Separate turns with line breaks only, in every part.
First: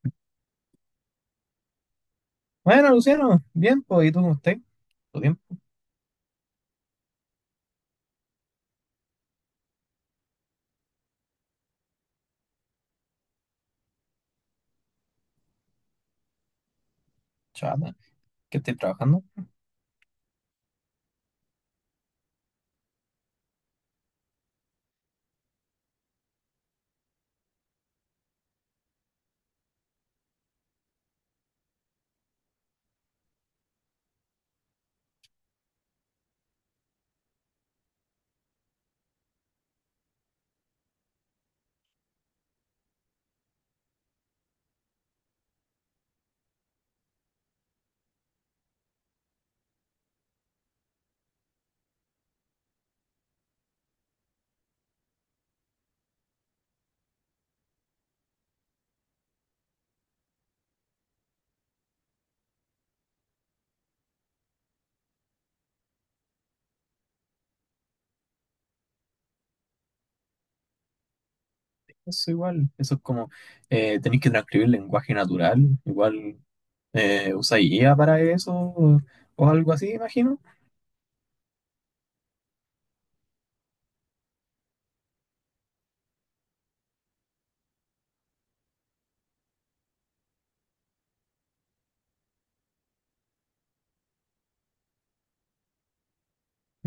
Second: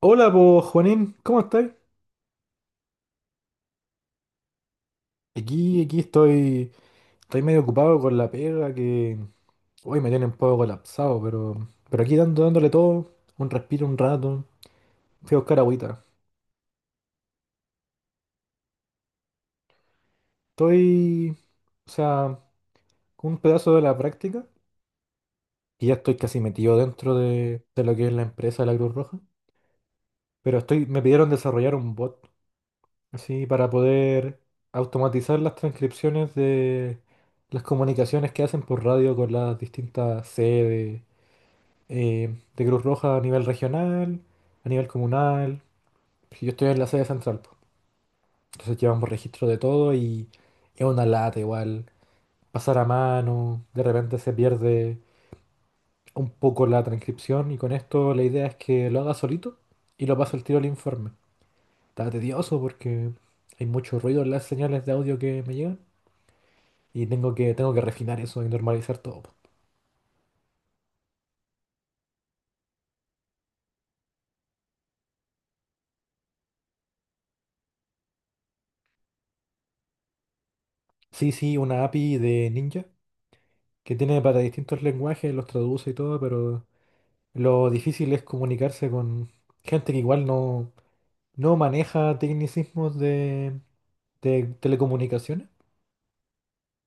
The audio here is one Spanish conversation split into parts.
Hola, pues Juanín, ¿cómo estáis?
Bueno, Luciano, bien, pues, ¿y tú cómo estás? ¿Todo bien?
Aquí estoy medio ocupado con la pega que hoy me tiene un poco colapsado, pero aquí dándole todo, un respiro, un rato, fui a buscar agüita.
Chaval, ¿qué estáis trabajando?
Estoy, o sea, con un pedazo de la práctica y ya estoy casi metido dentro de lo que es la empresa de la Cruz Roja, pero estoy, me pidieron desarrollar un bot, así, para poder automatizar las transcripciones de las comunicaciones que hacen por radio con las distintas sedes de Cruz Roja a nivel regional, a nivel comunal. Yo estoy en la sede central, po. Entonces llevamos registro de todo y es una lata igual. Pasar a mano, de repente se pierde un poco la transcripción y con esto la idea es que lo haga solito y lo paso el tiro al informe. Está tedioso porque hay mucho ruido en las señales de audio que me llegan y tengo que refinar eso y normalizar todo, po.
Eso igual, eso es como, tenéis que transcribir lenguaje natural, igual usáis IA para eso o algo así, imagino.
Sí, sí, una API de Ninja que tiene para distintos lenguajes, los traduce y todo, pero lo difícil es comunicarse con gente que igual no maneja tecnicismos de telecomunicaciones,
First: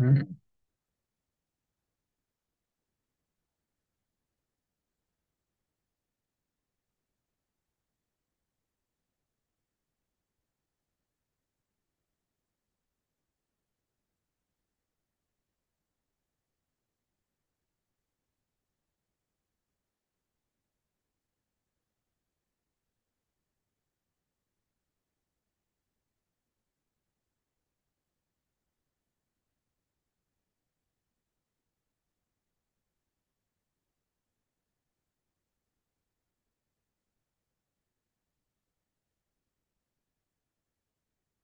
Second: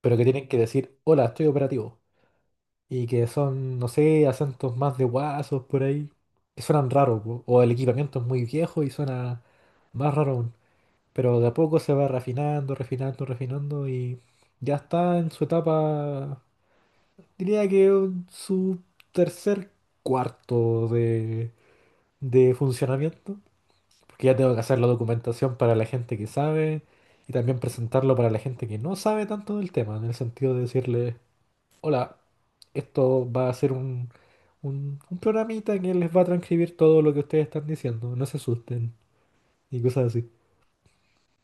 pero que tienen que decir, hola, estoy operativo. Y que son, no sé, acentos más de guasos por ahí, que suenan raros, po, o el equipamiento es muy viejo y suena más raro aún. Pero de a poco se va refinando, refinando, refinando y ya está en su etapa, diría que en su tercer cuarto de funcionamiento. Porque ya tengo que hacer la documentación para la gente que sabe y también presentarlo para la gente que no sabe tanto del tema, en el sentido de decirle, hola, esto va a ser un programita que les va a transcribir todo lo que ustedes están diciendo, no se asusten y cosas así.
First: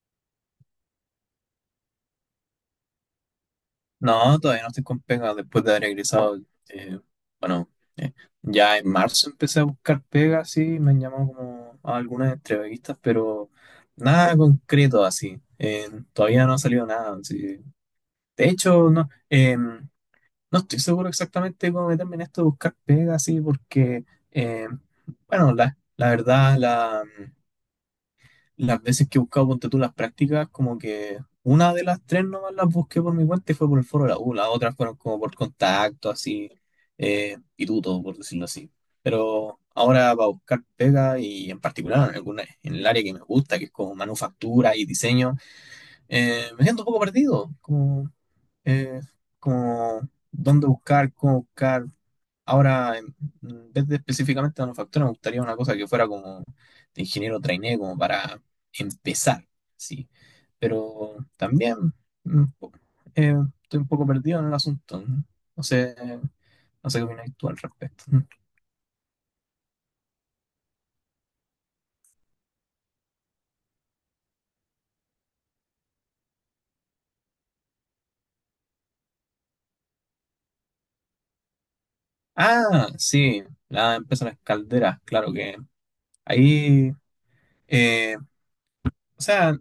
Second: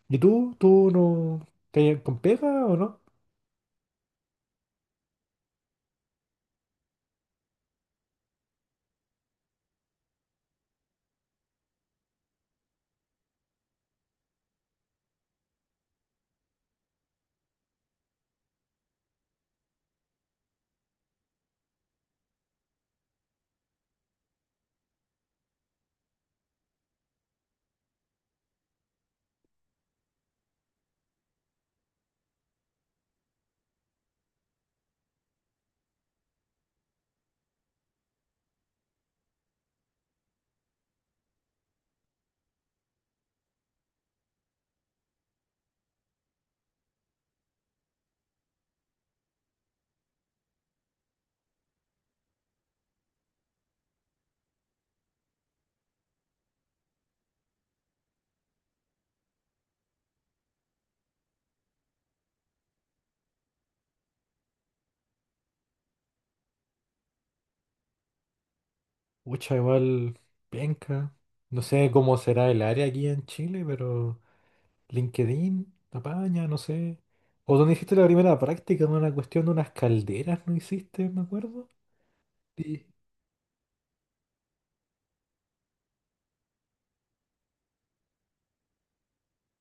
¿Y tú? ¿Tú no te con pega o no?
No, todavía no estoy con pega después de haber egresado. eh, bueno, eh, ya en marzo empecé a buscar pega, sí, me han llamado como a algunas entrevistas, pero nada concreto así. Todavía no ha salido nada. Sí. De hecho, no. No estoy seguro exactamente cómo meterme en esto de buscar pega, así, porque, eh, bueno, la verdad, las veces que he buscado, ponte tú, las prácticas, como que una de las tres nomás las busqué por mi cuenta y fue por el foro de la U, las otras fueron como por contacto, así, pituto, por decirlo así. Pero ahora para buscar pega y en particular en el área que me gusta, que es como manufactura y diseño, me siento un poco perdido, eh, como dónde buscar, cómo buscar. Ahora, en vez de específicamente manufactura, me gustaría una cosa que fuera como de ingeniero trainee, como para empezar, sí. Pero también mm, po- eh, estoy un poco perdido en el asunto. No No sé, no sé qué opinas tú al respecto.
Ucha, igual, penca. No sé cómo será el área aquí en Chile, pero. LinkedIn, Apaña, no sé. O donde hiciste la primera práctica, en una cuestión de unas calderas, ¿no hiciste? Me acuerdo. Sí.
Ah, sí, la empresa de las calderas, claro que ahí, eh, o sea,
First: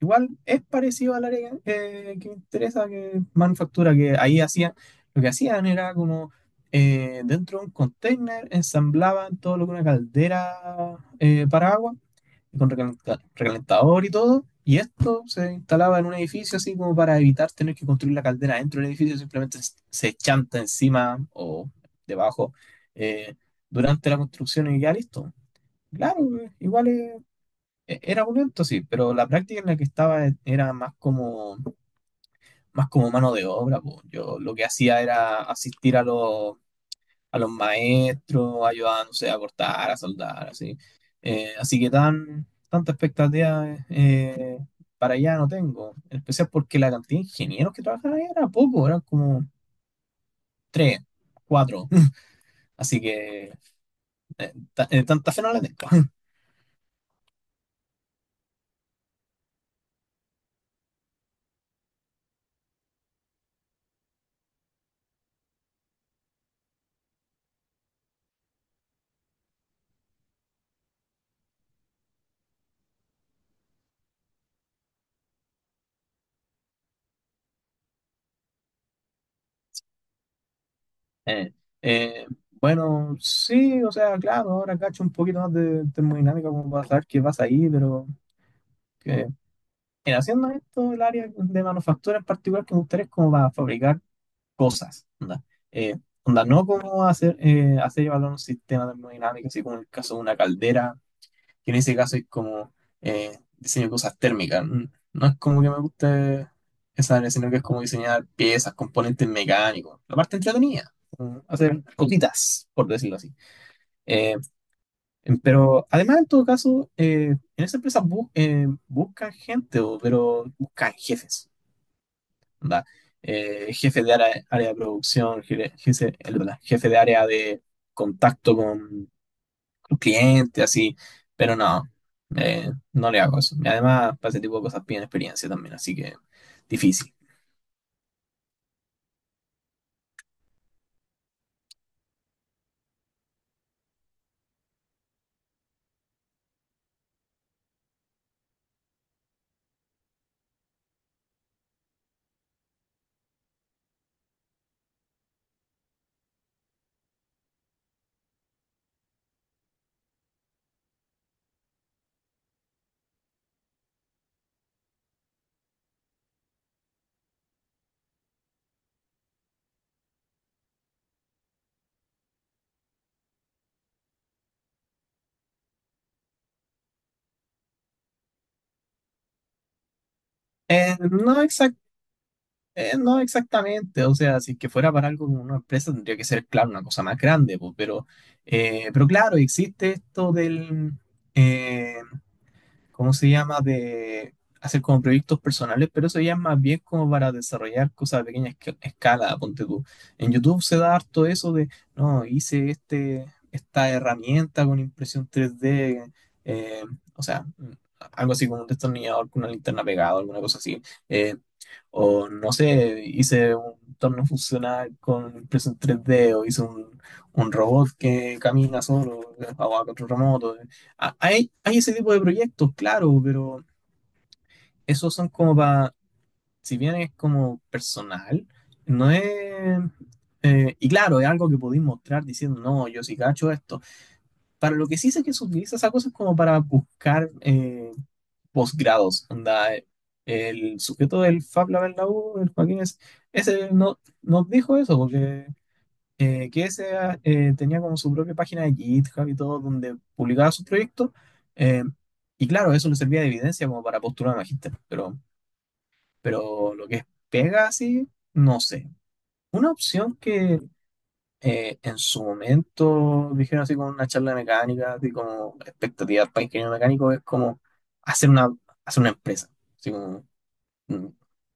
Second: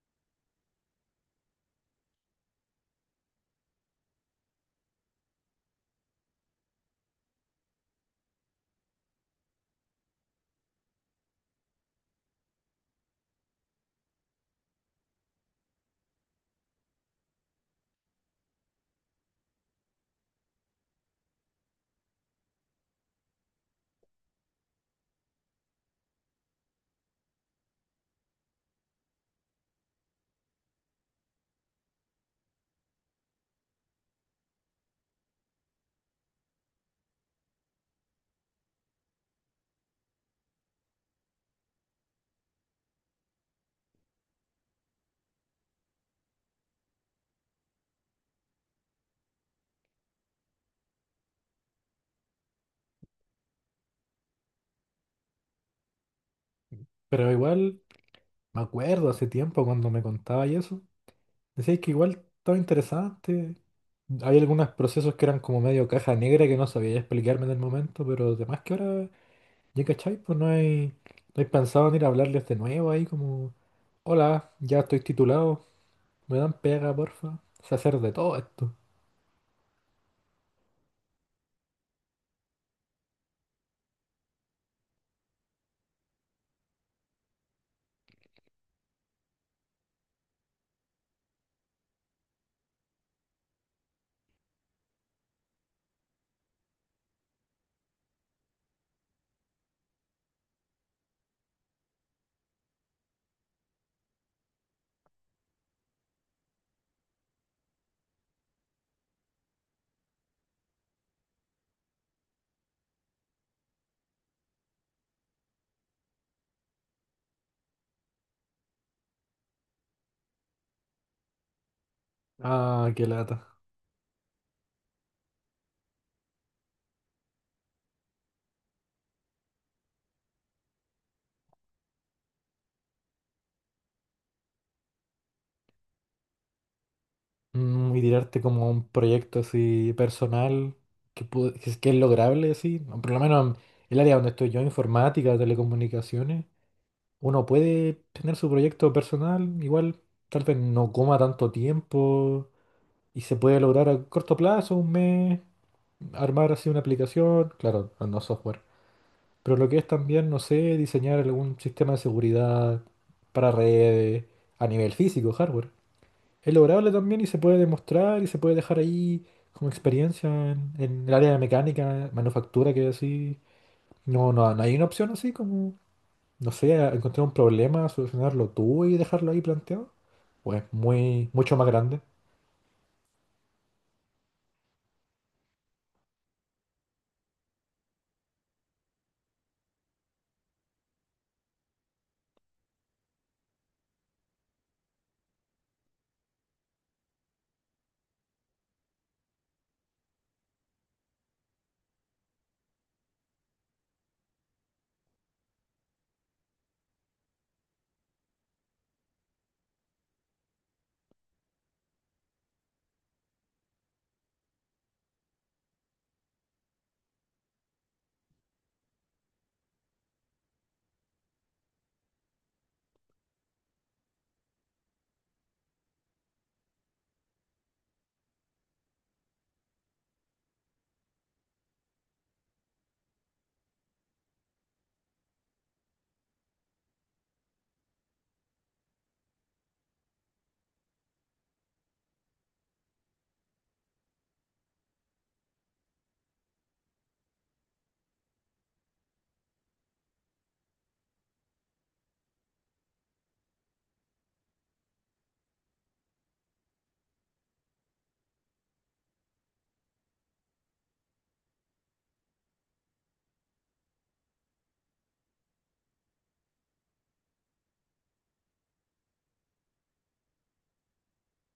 igual es parecido al área que me interesa, que es manufactura, que ahí hacían, lo que hacían era como dentro de un container ensamblaban todo lo que una caldera para agua, con recalentador y todo, y esto se instalaba en un edificio así como para evitar tener que construir la caldera dentro del edificio, simplemente se chanta encima o debajo eh, durante la construcción y ya listo. Claro, igual es era un evento, sí, pero la práctica en la que estaba más como mano de obra. Po. Yo lo que hacía era asistir a a los maestros, ayudar, no sé, a cortar, a soldar, así. Así que tanta expectativa para allá no tengo. En especial porque la cantidad de ingenieros que trabajaban ahí era poco, eran como tres, cuatro. Así que tanta fe no la tengo.
Pero igual, me acuerdo hace tiempo cuando me contaba y eso. Decías que igual estaba interesante. Hay algunos procesos que eran como medio caja negra que no sabía explicarme en el momento, pero además que ahora, ya cachai, pues no hay pensado en ir a hablarles de nuevo ahí como, hola, ya estoy titulado, me dan pega, porfa. Sé hacer de todo esto.
Eh, eh, bueno, sí, o sea, claro, ahora cacho un poquito más de termodinámica como para saber qué pasa ahí, pero que, en haciendo esto, el área de manufactura en particular que me gustaría es como para fabricar cosas, onda, Eh, onda, no como hacer y evaluar un sistema termodinámico, así como en el caso de una caldera, que en ese caso es como diseño de cosas térmicas. No es como que me guste esa área, sino que es como diseñar piezas, componentes mecánicos, la parte entretenida, como hacer cositas, por decirlo así. Eh, pero además, en todo caso, en esa empresa buscan gente, pero buscan jefes, ¿verdad?
Ah, qué lata.
Jefe de área, área de producción, jefe de área de contacto un cliente, así, pero no, no le hago eso. Y además, para ese tipo de cosas piden experiencia también, así que difícil.
Mm, y tirarte como a un proyecto así personal que, que es lograble, sí. O por lo menos en el área donde estoy yo, informática, telecomunicaciones, uno puede tener su proyecto personal, igual tal vez no coma tanto tiempo y se puede lograr a corto plazo, un mes, armar así una aplicación, claro, no software. Pero lo que es también, no sé, diseñar algún sistema de seguridad para redes a nivel físico, hardware es lograble también y se puede demostrar y se puede dejar ahí como experiencia en el área de mecánica, manufactura, que así. No, no, no hay una opción así como, no sé, encontrar un problema, solucionarlo tú y dejarlo ahí planteado. Pues
Eh,
muy,
no
mucho más
exact-
grande.
no exactamente, o sea, si es que fuera para algo como una empresa tendría que ser, claro, una cosa más grande, po, pero claro, existe esto del, eh, ¿cómo se llama? De hacer como proyectos personales, pero eso ya es más bien como para desarrollar cosas a pequeña escala, ponte tú. En YouTube se da harto eso de, no, esta herramienta con impresión 3D, eh, o sea, mm, algo así como un destornillador con una linterna pegada, alguna cosa así. Eh, o no sé, hice un torno funcional con impresión 3D, o un robot que camina solo, o a control remoto. Ah, hay ese tipo de proyectos, claro, pero esos son como para, si bien es como personal, no es... y claro, es algo que podéis mostrar diciendo, no, yo sí cacho esto. Para lo que sí sé que se utiliza esa cosa es como para buscar posgrados. Onda, el sujeto del Fab Lab en la U, el Joaquín, ese no, nos dijo eso, porque que ese tenía como su propia página de GitHub y todo, donde publicaba sus proyectos. eh, y claro, eso le servía de evidencia como para postular a magíster, pero lo que es pega así, no sé. Una opción que en su momento dijeron así con una charla de mecánica, así como expectativas para ingeniero mecánico, es como hacer una, hacer una empresa, mm,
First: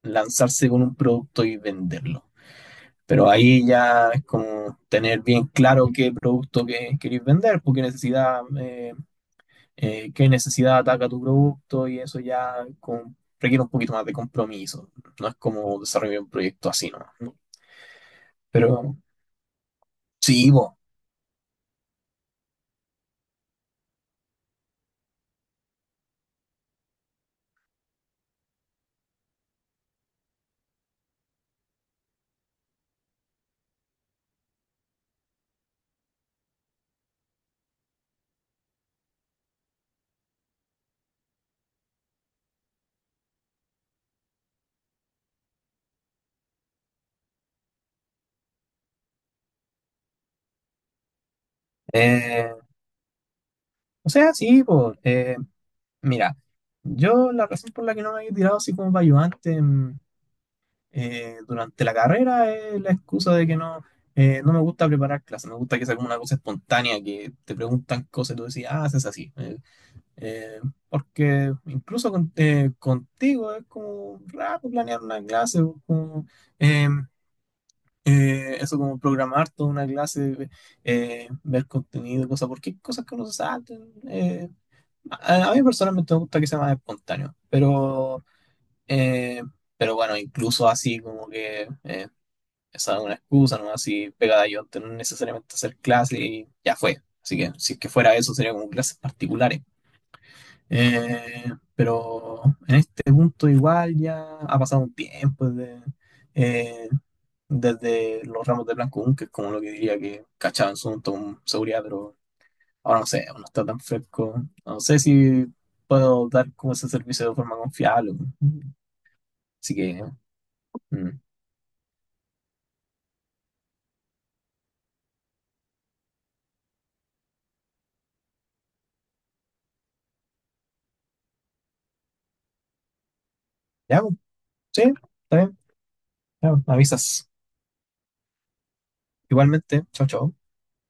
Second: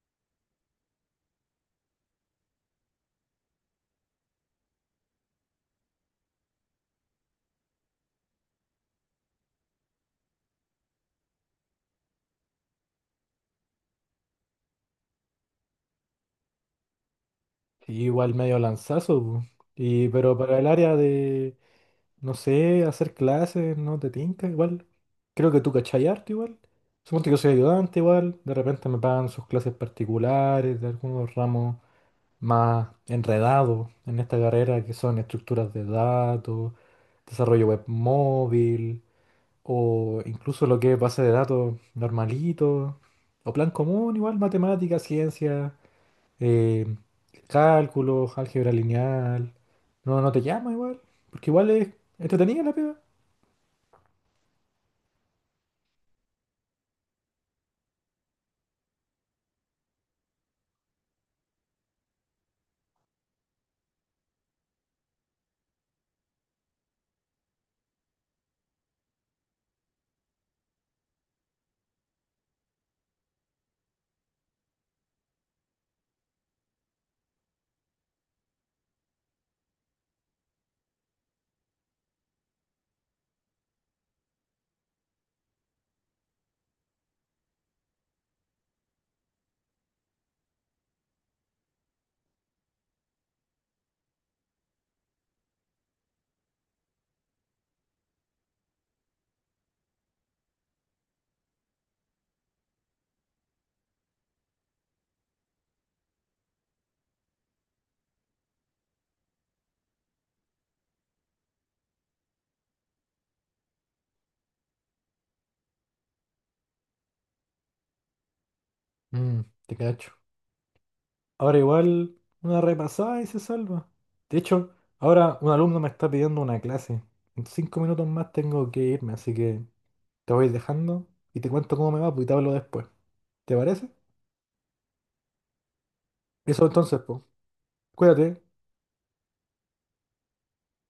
lanzarse con un producto y venderlo. Pero ahí ya es como tener bien claro qué producto que queréis vender, porque necesidad, qué necesidad ataca tu producto y eso ya requiere un poquito más de compromiso. No es como desarrollar un proyecto así, ¿no?
Sí, igual medio
Pero
lanzazo, pu. Pero
sí,
para el
po.
área de, no sé, hacer clases, no te tinca, igual. Creo que tú cachai harto igual. Suponte que soy ayudante igual. De repente me pagan sus clases particulares de algunos ramos más enredado en esta carrera, que son estructuras de datos, desarrollo web móvil, o incluso lo que es base de datos normalito, o plan común, igual matemáticas, ciencia, eh, cálculos, álgebra lineal. No, no te llama igual, porque igual es
Eh,
entretenida la pega.
o sea, sí, po. Mira, yo la razón por la que no me había tirado así como para ayudante, durante la carrera es la excusa de que no, no me gusta preparar clases, me gusta que sea como una cosa espontánea, que te preguntan cosas y tú decís, ah, haces así. Eh, Porque incluso contigo es como raro planear una clase, o como, eh, eso como programar toda una clase, ver contenido, cosas, porque hay cosas que no se saltan. A mí personalmente me gusta que sea más espontáneo, eh, pero bueno, incluso así como que esa es una excusa, ¿no? Así pegada yo, no necesariamente hacer clase y ya fue. Así que si es que fuera eso, sería como clases particulares. Eh, pero en este punto igual ya ha pasado un tiempo desde, eh, desde los ramos de Blanco 1, que es como lo que diría que cachaba en su momento con seguridad, pero ahora no sé, no está tan fresco. No sé si puedo dar como ese servicio de forma confiable.
Mm,
Así
te
que,
cacho.
mm,
Ahora igual una repasada y se salva. De hecho, ahora un alumno me está pidiendo una clase. En 5 minutos más tengo que irme, así que te voy dejando y te cuento cómo me va, pues, y te hablo después. ¿Te parece?
ya, pues, sí, está bien, ya,
Eso
pues, me
entonces, pues.
avisas.
Cuídate.
Igualmente, chao, chao.